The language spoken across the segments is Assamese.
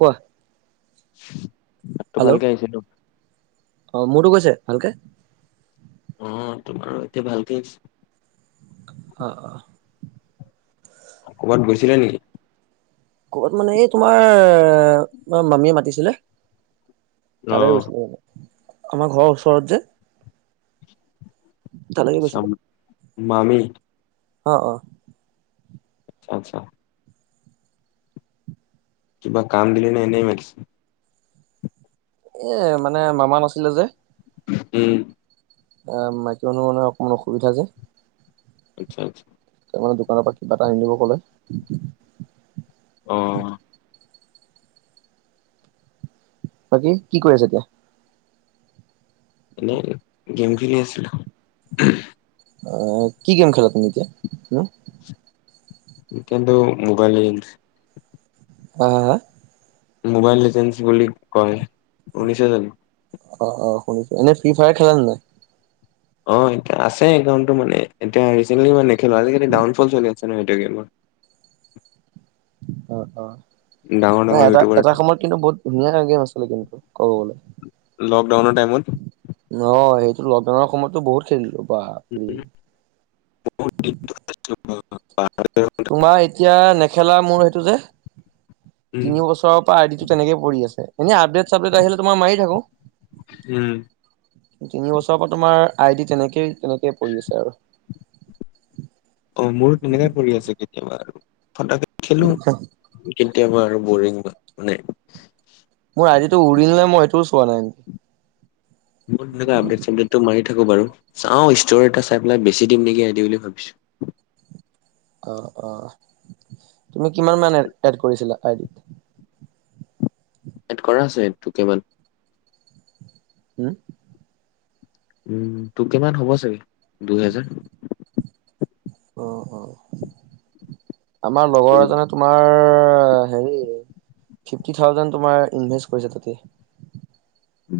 কোৱা উ মাত টো হেল্ল' ভালকে আহিছে টো। অ মোৰোটো গৈছে ভালকে। অ তোমাৰো এতিয়া ভালকে অ অঁ ক'ৰবাত গৈছিলে নেকি? ক'ত মানে এই তোমাৰ মামীয়ে মাতিছিলে। অ তালৈ গৈছিলোঁ এনে আমাৰ ঘৰৰ ওচৰত যে। তালৈকে আচছা গৈছিলো মামি অ অ আচ্ছা আচ্ছা কিবা কাম দিলে নাই এনে মাতিছে। এ মানে মামা নাছিলে যে উম অ ম কিয়নো মানে অকণমান অসুবিধা যে। আচ্ছা আচ্ছা ত মানে দোকানৰ পৰা কিবা এটা আনি দিব কলে। অ বাকী কি কৰি আছে এতিয়া? এনেই গেম খেলি আছিলো আহ কি গেম খেলা তুমি এতিয়া ন। একেন্ত মোবাইল হ হা মোবাইল এজেঞ্চি বুলি কয় উশ অ অ শুনিছো এনে ফ্ৰী ফায়াৰ খেলা নে নাই অ এতিয়া আছে একাউণ্টটো মানে এতিয়া ৰিচেটলি মান দেখো আজিকালি ডাউনফল চলি আছে ন সেইটো গেমত। অ অ নাই ডাঙৰ এটা ইউটিউবাৰ এটা সময়ত কিন্তু বহুত ধুনীয়া গেম আছিলে কিন্তু কবলে লকডাউনৰ টাইমত ন সেইটো। লকডানৰ সমতো বহত খেলোঁ। উ [unintelligible] অ ব তোমাৰ এতিয়া নেখেলা মোৰ সেইটো যে। উম তিনি বছৰৰ পৰা আইডিটো তেনেকে পৰি আছে। এনে আপডেট চাবডেট আহিলে তোমাৰ মাৰি থাকো। উম তিনি বছৰৰ পৰা তোমাৰ আই ডি তেনেকেই তেনেকেই পৰি আছে আৰু। অ মোৰো তেনেকে পৰি আছে কেতিয়াবা আৰু ঠান্দাত। খেলো কেতিয়াবা। কেতিয়াবা আৰু বৰিং মানে। আজিতটো উৰি নাই মই সেইটোও চোৱা নাই ন চটো আমলেত তু মাৰি দিয়ে। [unintelligible] বাৰু চাওঁ ষ্টৰ এটা চাই পেলাই বেছি দিম নেকি আই দি বুলি ভাবিছো। অ অ তুমি কিমান মান এড কৰিছিলা আইডিত। এড কৰা আছে তোকে মান হম উম টু কে মান হ'ব চাগে দু হেজাৰ আহ অ আমাৰ ত লগৰ এজনে তোমাৰ অ হেৰি ফিপ্টি থ্ৰাউজেন তুমাৰ ইনভেষ্ট কৰিছে তাতেই।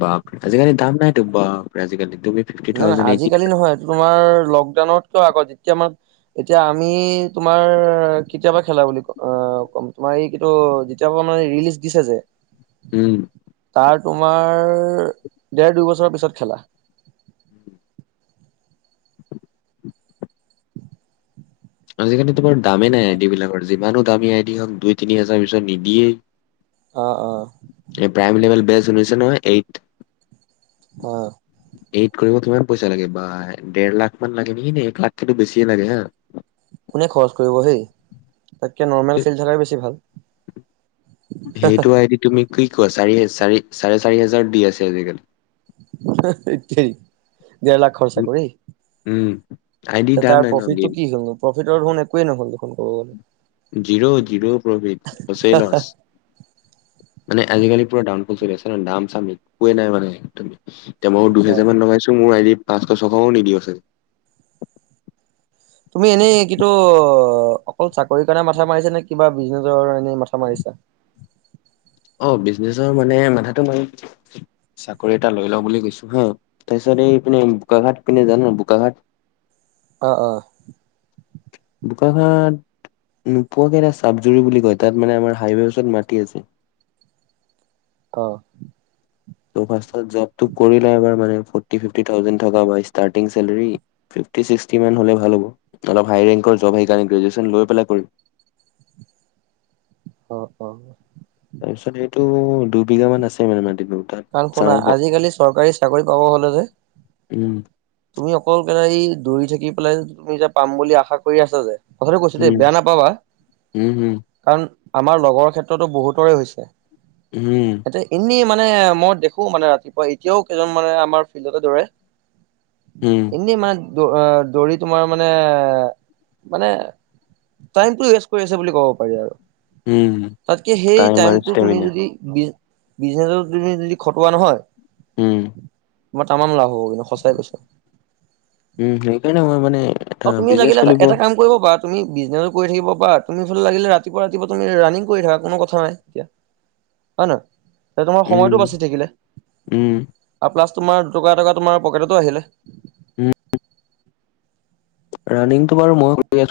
বাপৰে আজিকালি দাম নাইতো বাপৰে আজিকালি। তুমি ফিফটি নাই নাই থাউজেণ্ড এইটি আজিকালি নহয়টো তোমাৰ লকডাউনত। আকৌ যেতিয়া মান এতিয়া আমি তোমাৰ কেতিয়াবা খেলা বুলি ক অ কম তোমাৰ এই কি যেতিয়া মানে ৰিলিজ দিছে যে উম আৰু তোমাৰ দেৰ দুই বছৰ পিছত খেলা। আজিকালি তোমাৰ দামেই নাই আই ডি বিলাকৰ, যিমানো দামী আই ডি হওক দুই তিনি হাজাৰ পিছত নিদিয়েই। অ অ এই প্ৰাইম লেভেল বেছ। শুনিছে নহয় এইট অঁ এইত কৰিব কিমান পইচা লাগে বা দেৰ লাখ মান লাগে নেকি নে এক লাখকেতু বেছিয়ে লাগে হা। কোনে খৰচ কৰিব হেই তাককে নৰ্মেল খেল থাকাই বেছি ভাল। সেইটো আইদি তুমি? কি কয় চাৰে চাৰি হেজাৰ দি আছে আজি কালি। হে হে ঠেই। ডেৰ লাখৰ চাকৰি, উম আইডি ত দাম তাৰ নাই ন প্ৰফিটটো গেম কি হব কক? [unintelligible] জিৰ জিৰ প্ৰভফিত হৈছে নহ মানে আজিকালি পুৰা দাম তু চলি আছে নহ, দাম চাম একোৱেই নাই মানে একদম। মইয়ো হয় দুহেজা মান লগাইছোঁ মোৰ আইডিত। পাঁচশ ছশও নিদিব চাগে। তুমি এনেই কিন্তু অকল চাকৰিৰ কাৰণে মাথা মাৰিছা নে কিবা বিজনেছৰ কাৰণেও এনেই মাথা মাৰিছা? অ বিজনেচৰ মানে মাথাটো মাৰিম, চাকৰি এটা লৈ লওঁ বুলি কৈছো হা, তাৰপিছত এই পিনে বোকা খাট পিনে জান বোকা খাট অ অ বোকাখাট নোপোৱাকে এটা চাবজুৰি বুলি কয়, তাত মানে আমাৰ হাইৱে ওচৰত মাটি আছে। অ ত' ফাষ্ট-ফাষ্ট জবটো কৰিলে এবাৰ মানে ফৰটি-ফিফ্ৰটি থাউজেণ্ড থকা পৰা ষ্টাৰ্টিং চেলৰি ফিফ্ৰটি-ছ্ৰিকটি মান হ'লে ভাল হ'ব। তাৰপা ভাল ৰেংকৰ জব সেইকাৰণে গ্ৰেজুৱেচন লৈ পেলাই কৰিম। উম উম তো দুবিঘা মান আছে মানে মা কাৰণ শুনা, আজিকালি চৰকাৰী চাকৰি পাব হ'লে যে উম। তুমি অকল কেলা এই দৌৰি থাকি পেলাই, তুমি যে পাম বুলি আশা কৰি আছা যে কথাটো কৈছোঁ দেই, উম বেয়া নাপাবা উম হম কাৰণ আমাৰ লগৰ ক্ষেত্ৰতো বহুতৰে হৈছে। উম তাতে এনেই মানে মই দেখো, মানে ৰাতিপুৱা এতিয়াও কেইজন মানে আমাৰ ফিল্ডতে দৌৰে। উম এনেই মা দ অ দৌৰি তোমাৰ মানে, মানে টাইমটো ৱেষ্ট কৰি আছে বুলি ক'ব পাৰি আৰু। উম তাতকে, সেই টাইম আৰু টাইমতো তুমি ষ্টেমিনা যদি বিজ বিজনেছত তুমি যদি খটোৱা নহয় উম তোমাৰ তামাম লাভ হব কিন্তু, সঁচাই কৈছোঁ। উম' সেইকাৰণে মই মানে এটা বিজনেছ খুলিব বা তুমি বিজনেছো কৰি থাকিব বা তুমি ইফালে লাগিলে ৰাতিপুৱা-ৰাতিপুৱা তুমি ৰাণিং কৰি থাকা, কোনো কথা নাই এতিয়া হয় নহয়? তে তোমাৰ সময়টো উম বাচি থাকিলে উম আৰু প্লাছ তোমাৰ দুটকা- এটকা তোমাৰ পকেটতো আহিলে। উম। ৰাণিংটো বাৰু মই [unintelligible]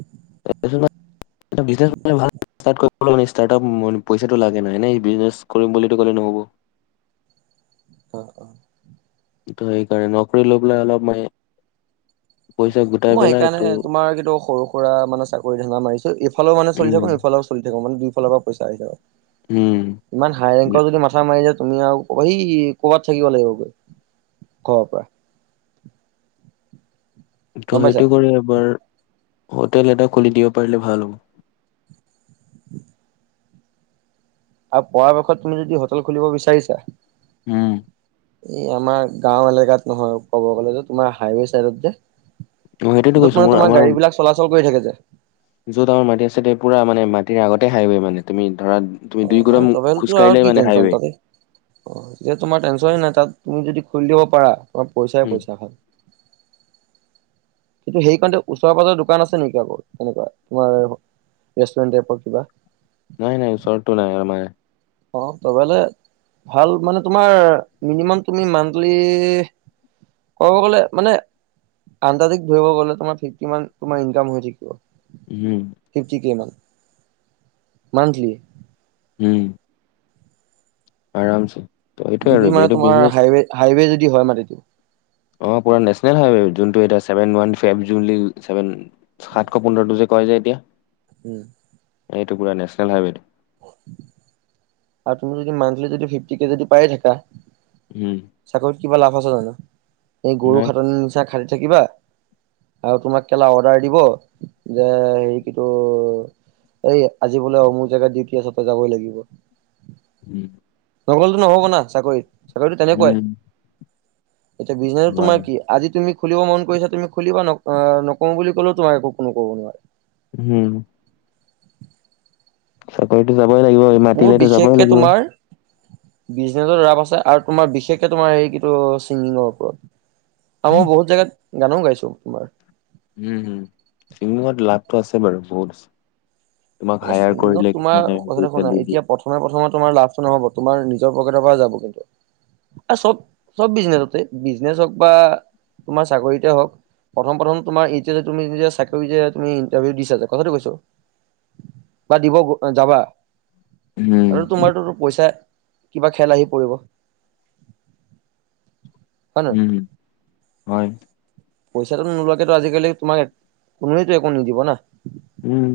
উহুম [unintelligible] পইচাটো লাগে নাই, এনে বিজনেছ কৰিম বুলি ক'লেটো নহ'ব। অ-অ - অ ত' সেইকাৰণে, নকৰি লৈ পেলাই অলপ মানে পইচা গোটাই মই পেলাই এইটো সেইকাৰণে তোমাৰ কিন্তু সৰু সুৰা মানে চাকৰি ধানদা মাৰিছো। এইফালও মানে চলি থাকো উম এইফালেও চলি থাকক মানে। ফালৰ পৰাই পইছা আহি যায়। উম ইমান হাইৰেংকৰ যদি মাথা মাৰি যাও তুমি আৰু সি কৰ'বাত থাকিব লাগিব গে ঘৰৰ পৰা। তো গম পাইছা সেইটো কৰি এবাৰ হোটেল এটা খুলি দিব পাৰিলে ভাল হ'ব। আৰু পৰাপক্ষত তুমি যদি হোটেল খুলিব বিচাৰিছা উম এই আমাৰ গাও এলেকাত নহয়। ক'ব গ'লে যে তোমাৰ হাইৱে চাইডত যে মই সেইটোতো কৈছো য'ত মানে মোৰ তোমাৰ আমাৰ গাড়ী বিলাক চলাচল কৰি থাকে। [unintelligible] য'ত আমাৰ মাটি ছাটি পুৰা মানে মাটিৰ আগতে হাই ৱে মানে তুমি ধৰা তুমি অ দুই [unintelligible] কদম আৰু খোজকাঢ়িলে কি মানে টেনচন হাইৱে তাতে। অ এতিয়া তোমাৰ টেনচন এ নাই, তাত তুমি যদি খুলি দিব পাৰা অলপ পইচাই উম পইচা ভাল। কিন্তু সেই কাৰণে টো ওচৰ পাঁজৰৰ দোকান আছে নেকি আকৌ তেনেকুৱা? তোমাৰ ৰেষ্টুৰেণ্ট টাইপৰ কিবা? নাই, নাই চৰতো নাই আমাৰ। অ ভ মান ভাল মানে তোমাৰ মিনিমাম তুমি মান্থলী কব গলে মানে আন্দাজি ধৰিব গলে তোমাৰ ফিফটি মান তোমাৰ ইনকাম হৈ থাকিব। উম ফিফটি কিমান? মান্থলি? হুম। আৰামছে। এইটোয়ে যদি আৰু মানে এইটো তোমাৰ বিজনেছ হাই -হাইৱে যদি যদি হয় মানে এইটো অ পুৰা নেচনেল হাই ৱে যোনটো এতিয়া চেভেন ওৱান ফাইভ জুন লৈকে চেভেন সাতশ পোন্ধৰটো যে কৈ যে। উম এইটুকুৰা নেচনেল হাই ৱে টো। [unintelligible] আৰু তুমি যদি মান্থলি যদি ফিফটি কে যদি পায়ে থাকা উম চাকৰিত কিবা লাভ সঁচা হৈ ন? এই গৰু নাই খাতনি নিচা খাল থাকিবা? আৰু তোমাক কেলা অৰ্ডাৰ দিব যে হেৰি কিটো এই আজি বোলে অমোক জাগাত ডিউটি আছে তই যাবই লাগিব। উম নগলে নহ'ব না চাকৰিত। চাকৰিটো তেনেকুৱাই। উম এতিয়া বিজনেছ হয় তোমাৰ হয়। কি আজি তুমি খুলিব মন কৰিছে তুমি খুলিবা ন। নকৰো বুলি ক'লেও তোমাৰ একো কোনো ক'ব নোৱাৰে। উম। চাকৰি টো যাবই লাগিব। এই মাতিলেতো যাবই লাগিব। বিজনেছত ৰাপ আছে। আৰু তোমাৰ বিশেষকে তোমাৰ এই কিটো, ছিংগিঙৰ ওপৰত। আমাৰ বহুত জেগাত গানো গাইছোঁ তোমাৰ। উম - উম। ছিংগিঙত লাভটো আছে বাৰু, বহুত আছে। তোমাক মানে হায়াৰ ছিংগিঙত কৰিলে তোমাৰ কিছুমানে কথাটো পইচা শুনা, দি দিয়ে এতিয়া প্ৰথমে প্ৰথমত তোমাৰ লাভটো নহ'ব। তোমাৰ নিজৰ পকেটৰ পৰা যাব কিন্তু। এ চব বিজনেছতে- বিজনেছ হওঁক বা তোমাৰ চাকৰিতে হওঁক, প্ৰথম - প্ৰথম তোমাৰ এতিয়া যে তুমি যেতিয়া চাকৰি যে তুমি ইণ্টাৰভিউ দিছা যে, কথাটো কৈছোঁ। বা দিব- যাবা। উম আৰু তোমাৰটোতো পইছা কিবা খেল আহি পৰিব। হয় উম। হয়। পইছাটো নোলোৱাকেতো আজিকালি তোমাক কোনোৱেটো একো নিদিব না। উম।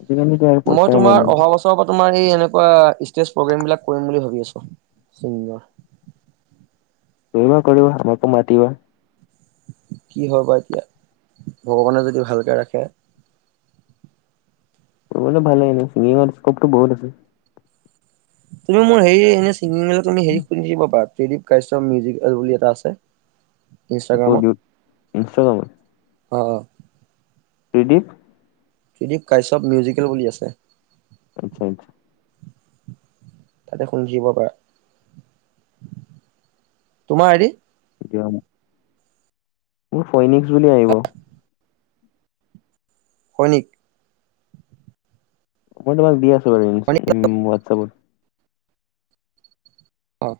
আজিকালিতো আৰু মই পইচাই মেইন তোমাৰ অহা বছৰৰ ক তোমাৰ এই এনেকুৱা ইষ্টেজ প্ৰগ্ৰেমবিলাক কৰিম বুলি ভাবি আছোঁ ছিংগিঙৰ। কৰিবা - কৰিবা। আমাকো মাতিবা। কি হয় বা এতিয়া। ভগৱানে যদি ভালকে ৰাখে। কৰিবলে ভালে। এনেও ছিংগিঙত ইস্ক'পটো বহুত আছে। তুমি মোৰ হেৰি এনে [unintelligible] ত‌‍ তুমি হেৰি খুুলি দিব পাৰা। ত্ৰিদিপ কাশ্যপ মিউজিকেল বুলি এটা আছে। টো ইনষ্টাগ্ৰামত [unintelligible] ইনষ্টাগ্ৰামত? অ' - অ'। ত্ৰিদীপ? ত্ৰিদীপ কাশ্যপ মিউজিকেল বুলি আছে। আচ্ছা - আচ্ছা। তাতে শুনি থাকিব পাৰা। তোমাৰ আইদি দিয়া মোক। মোৰ ফয়নিকছ বুলি আহিব। ফৈনিক। মই তোমাক দি আছোঁ। টো মানে ইনছ- সৈনিক ৱাটচএপত। অ'।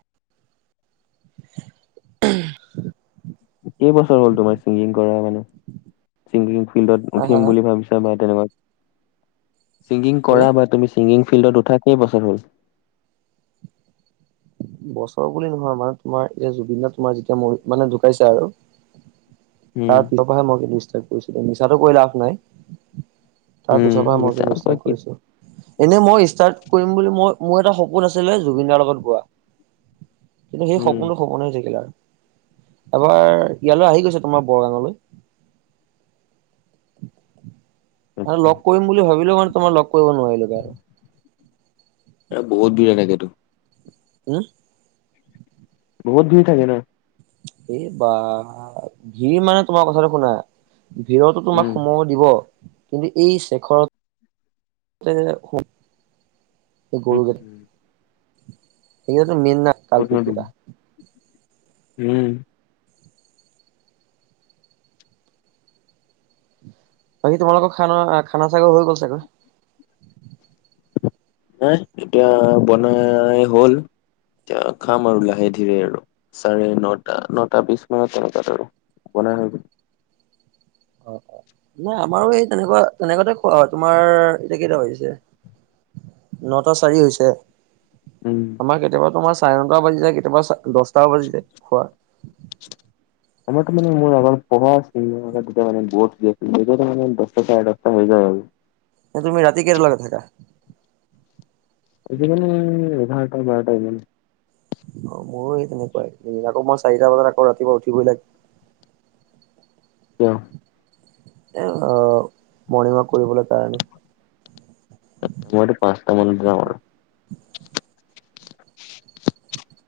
উমহ কেইবছৰ হ'ল তোমাৰ ছিংগিং কৰা মানে? ছিংগিং ফিল্ডত হা হা উঠিম হা বুলি ভাবিছা বা ধন্যবাদ। ছিংগিং বোলে কৰা বা তুমি ছিংগিং ফিল্ডত উঠা কেইবছৰ হ'ল। বছৰ বুলি নহয় মানে তোমাৰ এ জুবিন দা তোমাৰ যেতিয়া মৰি মানে ঢুকাইছে আৰু উম, তাত নপে মই ক দিছো কৰিছো মিছাটো কৈ লাভ নাই। তাৰ উম, পিছৰ পৰা মই মিছা কিন্তু কৈ ষ্টাৰট কি কৰিছো এনেই মই ষ্টাৰ্ট। কৰিম বুলি মই মোৰ এটা সপোন আছিলে জুবিন দাৰ লগত গোৱা। কিন্তু সেই উম। সপোনটো সপোন হৈ থাকিলে আৰু। এবাৰ ইয়ালৈ আহি গৈছে তোমাৰ বৰগাঙলৈ আৰু লগ কৰিম বুলি ভাবিলোও মানে তোমাৰ লগ কৰিব নোৱাৰিলোগে আৰু। এ বহুত বিৰিয়া লাগেতো উম বহুত ধূই থাকে ন। এই বা ঘিৰ মানে তোমাৰ কথাটো শুনা। ভিৰতো উম, তোমাক সোমাব দিব। কিন্তু এই শেখৰ হতে উম। হ মেইন কালপিত ক'তনো দিম কীতা উম বাকী তোমালোকৰ খানা খানা চাগৰ হৈ গ'ল চাগৈ। হ এতিয়া বনাই হ'ল এতিয়া খাম আৰু লাহে ধীৰে আৰু চাৰে নটা নটা বিশ মানত তেনেকাত আৰু বনাই হৈ গ। অ অ নাই আমাৰো এই তেনেকুৱা তেনেকুৱাতে খোৱা হয় তোমাৰ এতিয়া কেইটা হৈছে নটা চাৰি হৈছে। উম। আমাৰ কেতিয়াবা তোমাৰ। চাৰে নটা বাজি যায় কেতিয়াবা। দহটা বাজি যায় খোৱা। আমাৰ তো মানে মোৰ পঢ়া মানে ব মানে দশটা ছাৰে দশটা হৈ যায় আৰু। ন তুমি ৰাতি কেইটা লগে থাকা। আজি মানে এঘাৰটা বাৰটা ইমানে। অ মোৰো স তেনেকুৱাই আকৌ মই চাৰিটা বজাত আকৌ ৰাতিপুৱা উঠিবই লাগ ক আহ মৰ্ণিং ৱাক কৰিবলৈ কাৰণে। মাৰ পাঁচটা মানত যাম আৰু।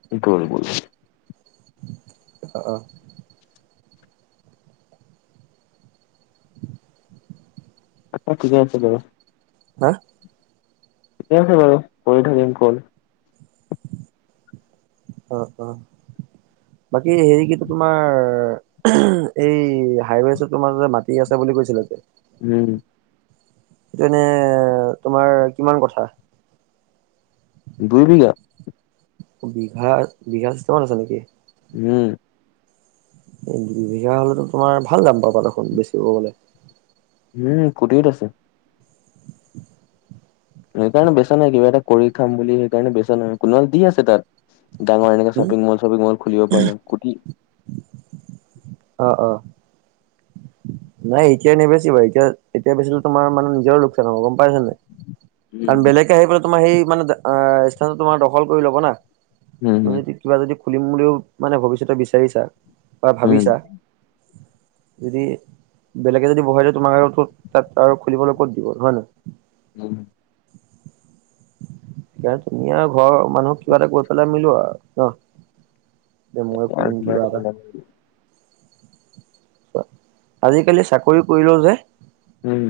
কিটো কৰিব। অ অ আচ্ছা ঠিকে আছে বাৰু। হা ঠিকে আছে বাৰু কৰি থাকিম কল। অ অ বাকী হেৰি কি তোমাৰ এই হাইৱে তোমাৰ যে মাটি আছে বুলি কৈছিলা যে। উম সেইটো এনে তোমাৰ কিমান কথা দুই বিঘা বিঘা বিঘা চিষ্টেমত আছে নেকি। উম, এই দুই বিঘা হলেতো তোমাৰ ভাল দাম পাবা দেখোন বেচিব গলে। উম, কুটিত আছে। সেইকাৰণে বেচা নাই কিবা এটা কৰি খাম বুলি সেইকাৰণে বেচা নাই কোনোবাক দি আছে তাত। ডাঙৰ এনেকা হম শ্বপিং মল- শ্বপিং মল খুলিব পাৰা কুটি অহ - অহ নাই এতিয়াই নেবেচিবা এতিয়া -এতিয়া বেচিলে তোমাৰ মানে নিজৰ লোকচান হ'ব গম পাই নে নাই? কাৰণ বেলেগে আহি পেলাই তোমাৰ সেই মানে অহ স্থান তোমাৰ দখল কৰি লব না। উম তুমি উম যদি কিবা যদি খুলিম বুলিও মানে ভৱিষ্যতে বিচাৰিছা বা ভাবিছা- যদি- বেলেগে যদি বহাই দে তোমাক আৰু তত আৰু খুলিবলৈ কত দিব হয় নাই। উম, সেইকাৰণে তুমি আৰু ঘৰৰ মানুহক কিবা এটা কৈ পেলাই মিলোৱা নহ। যে মই খুলিম কিবা এটা। উম [inaudible] কোৱা আজিকালি চাকৰি কৰিলেও যে উম,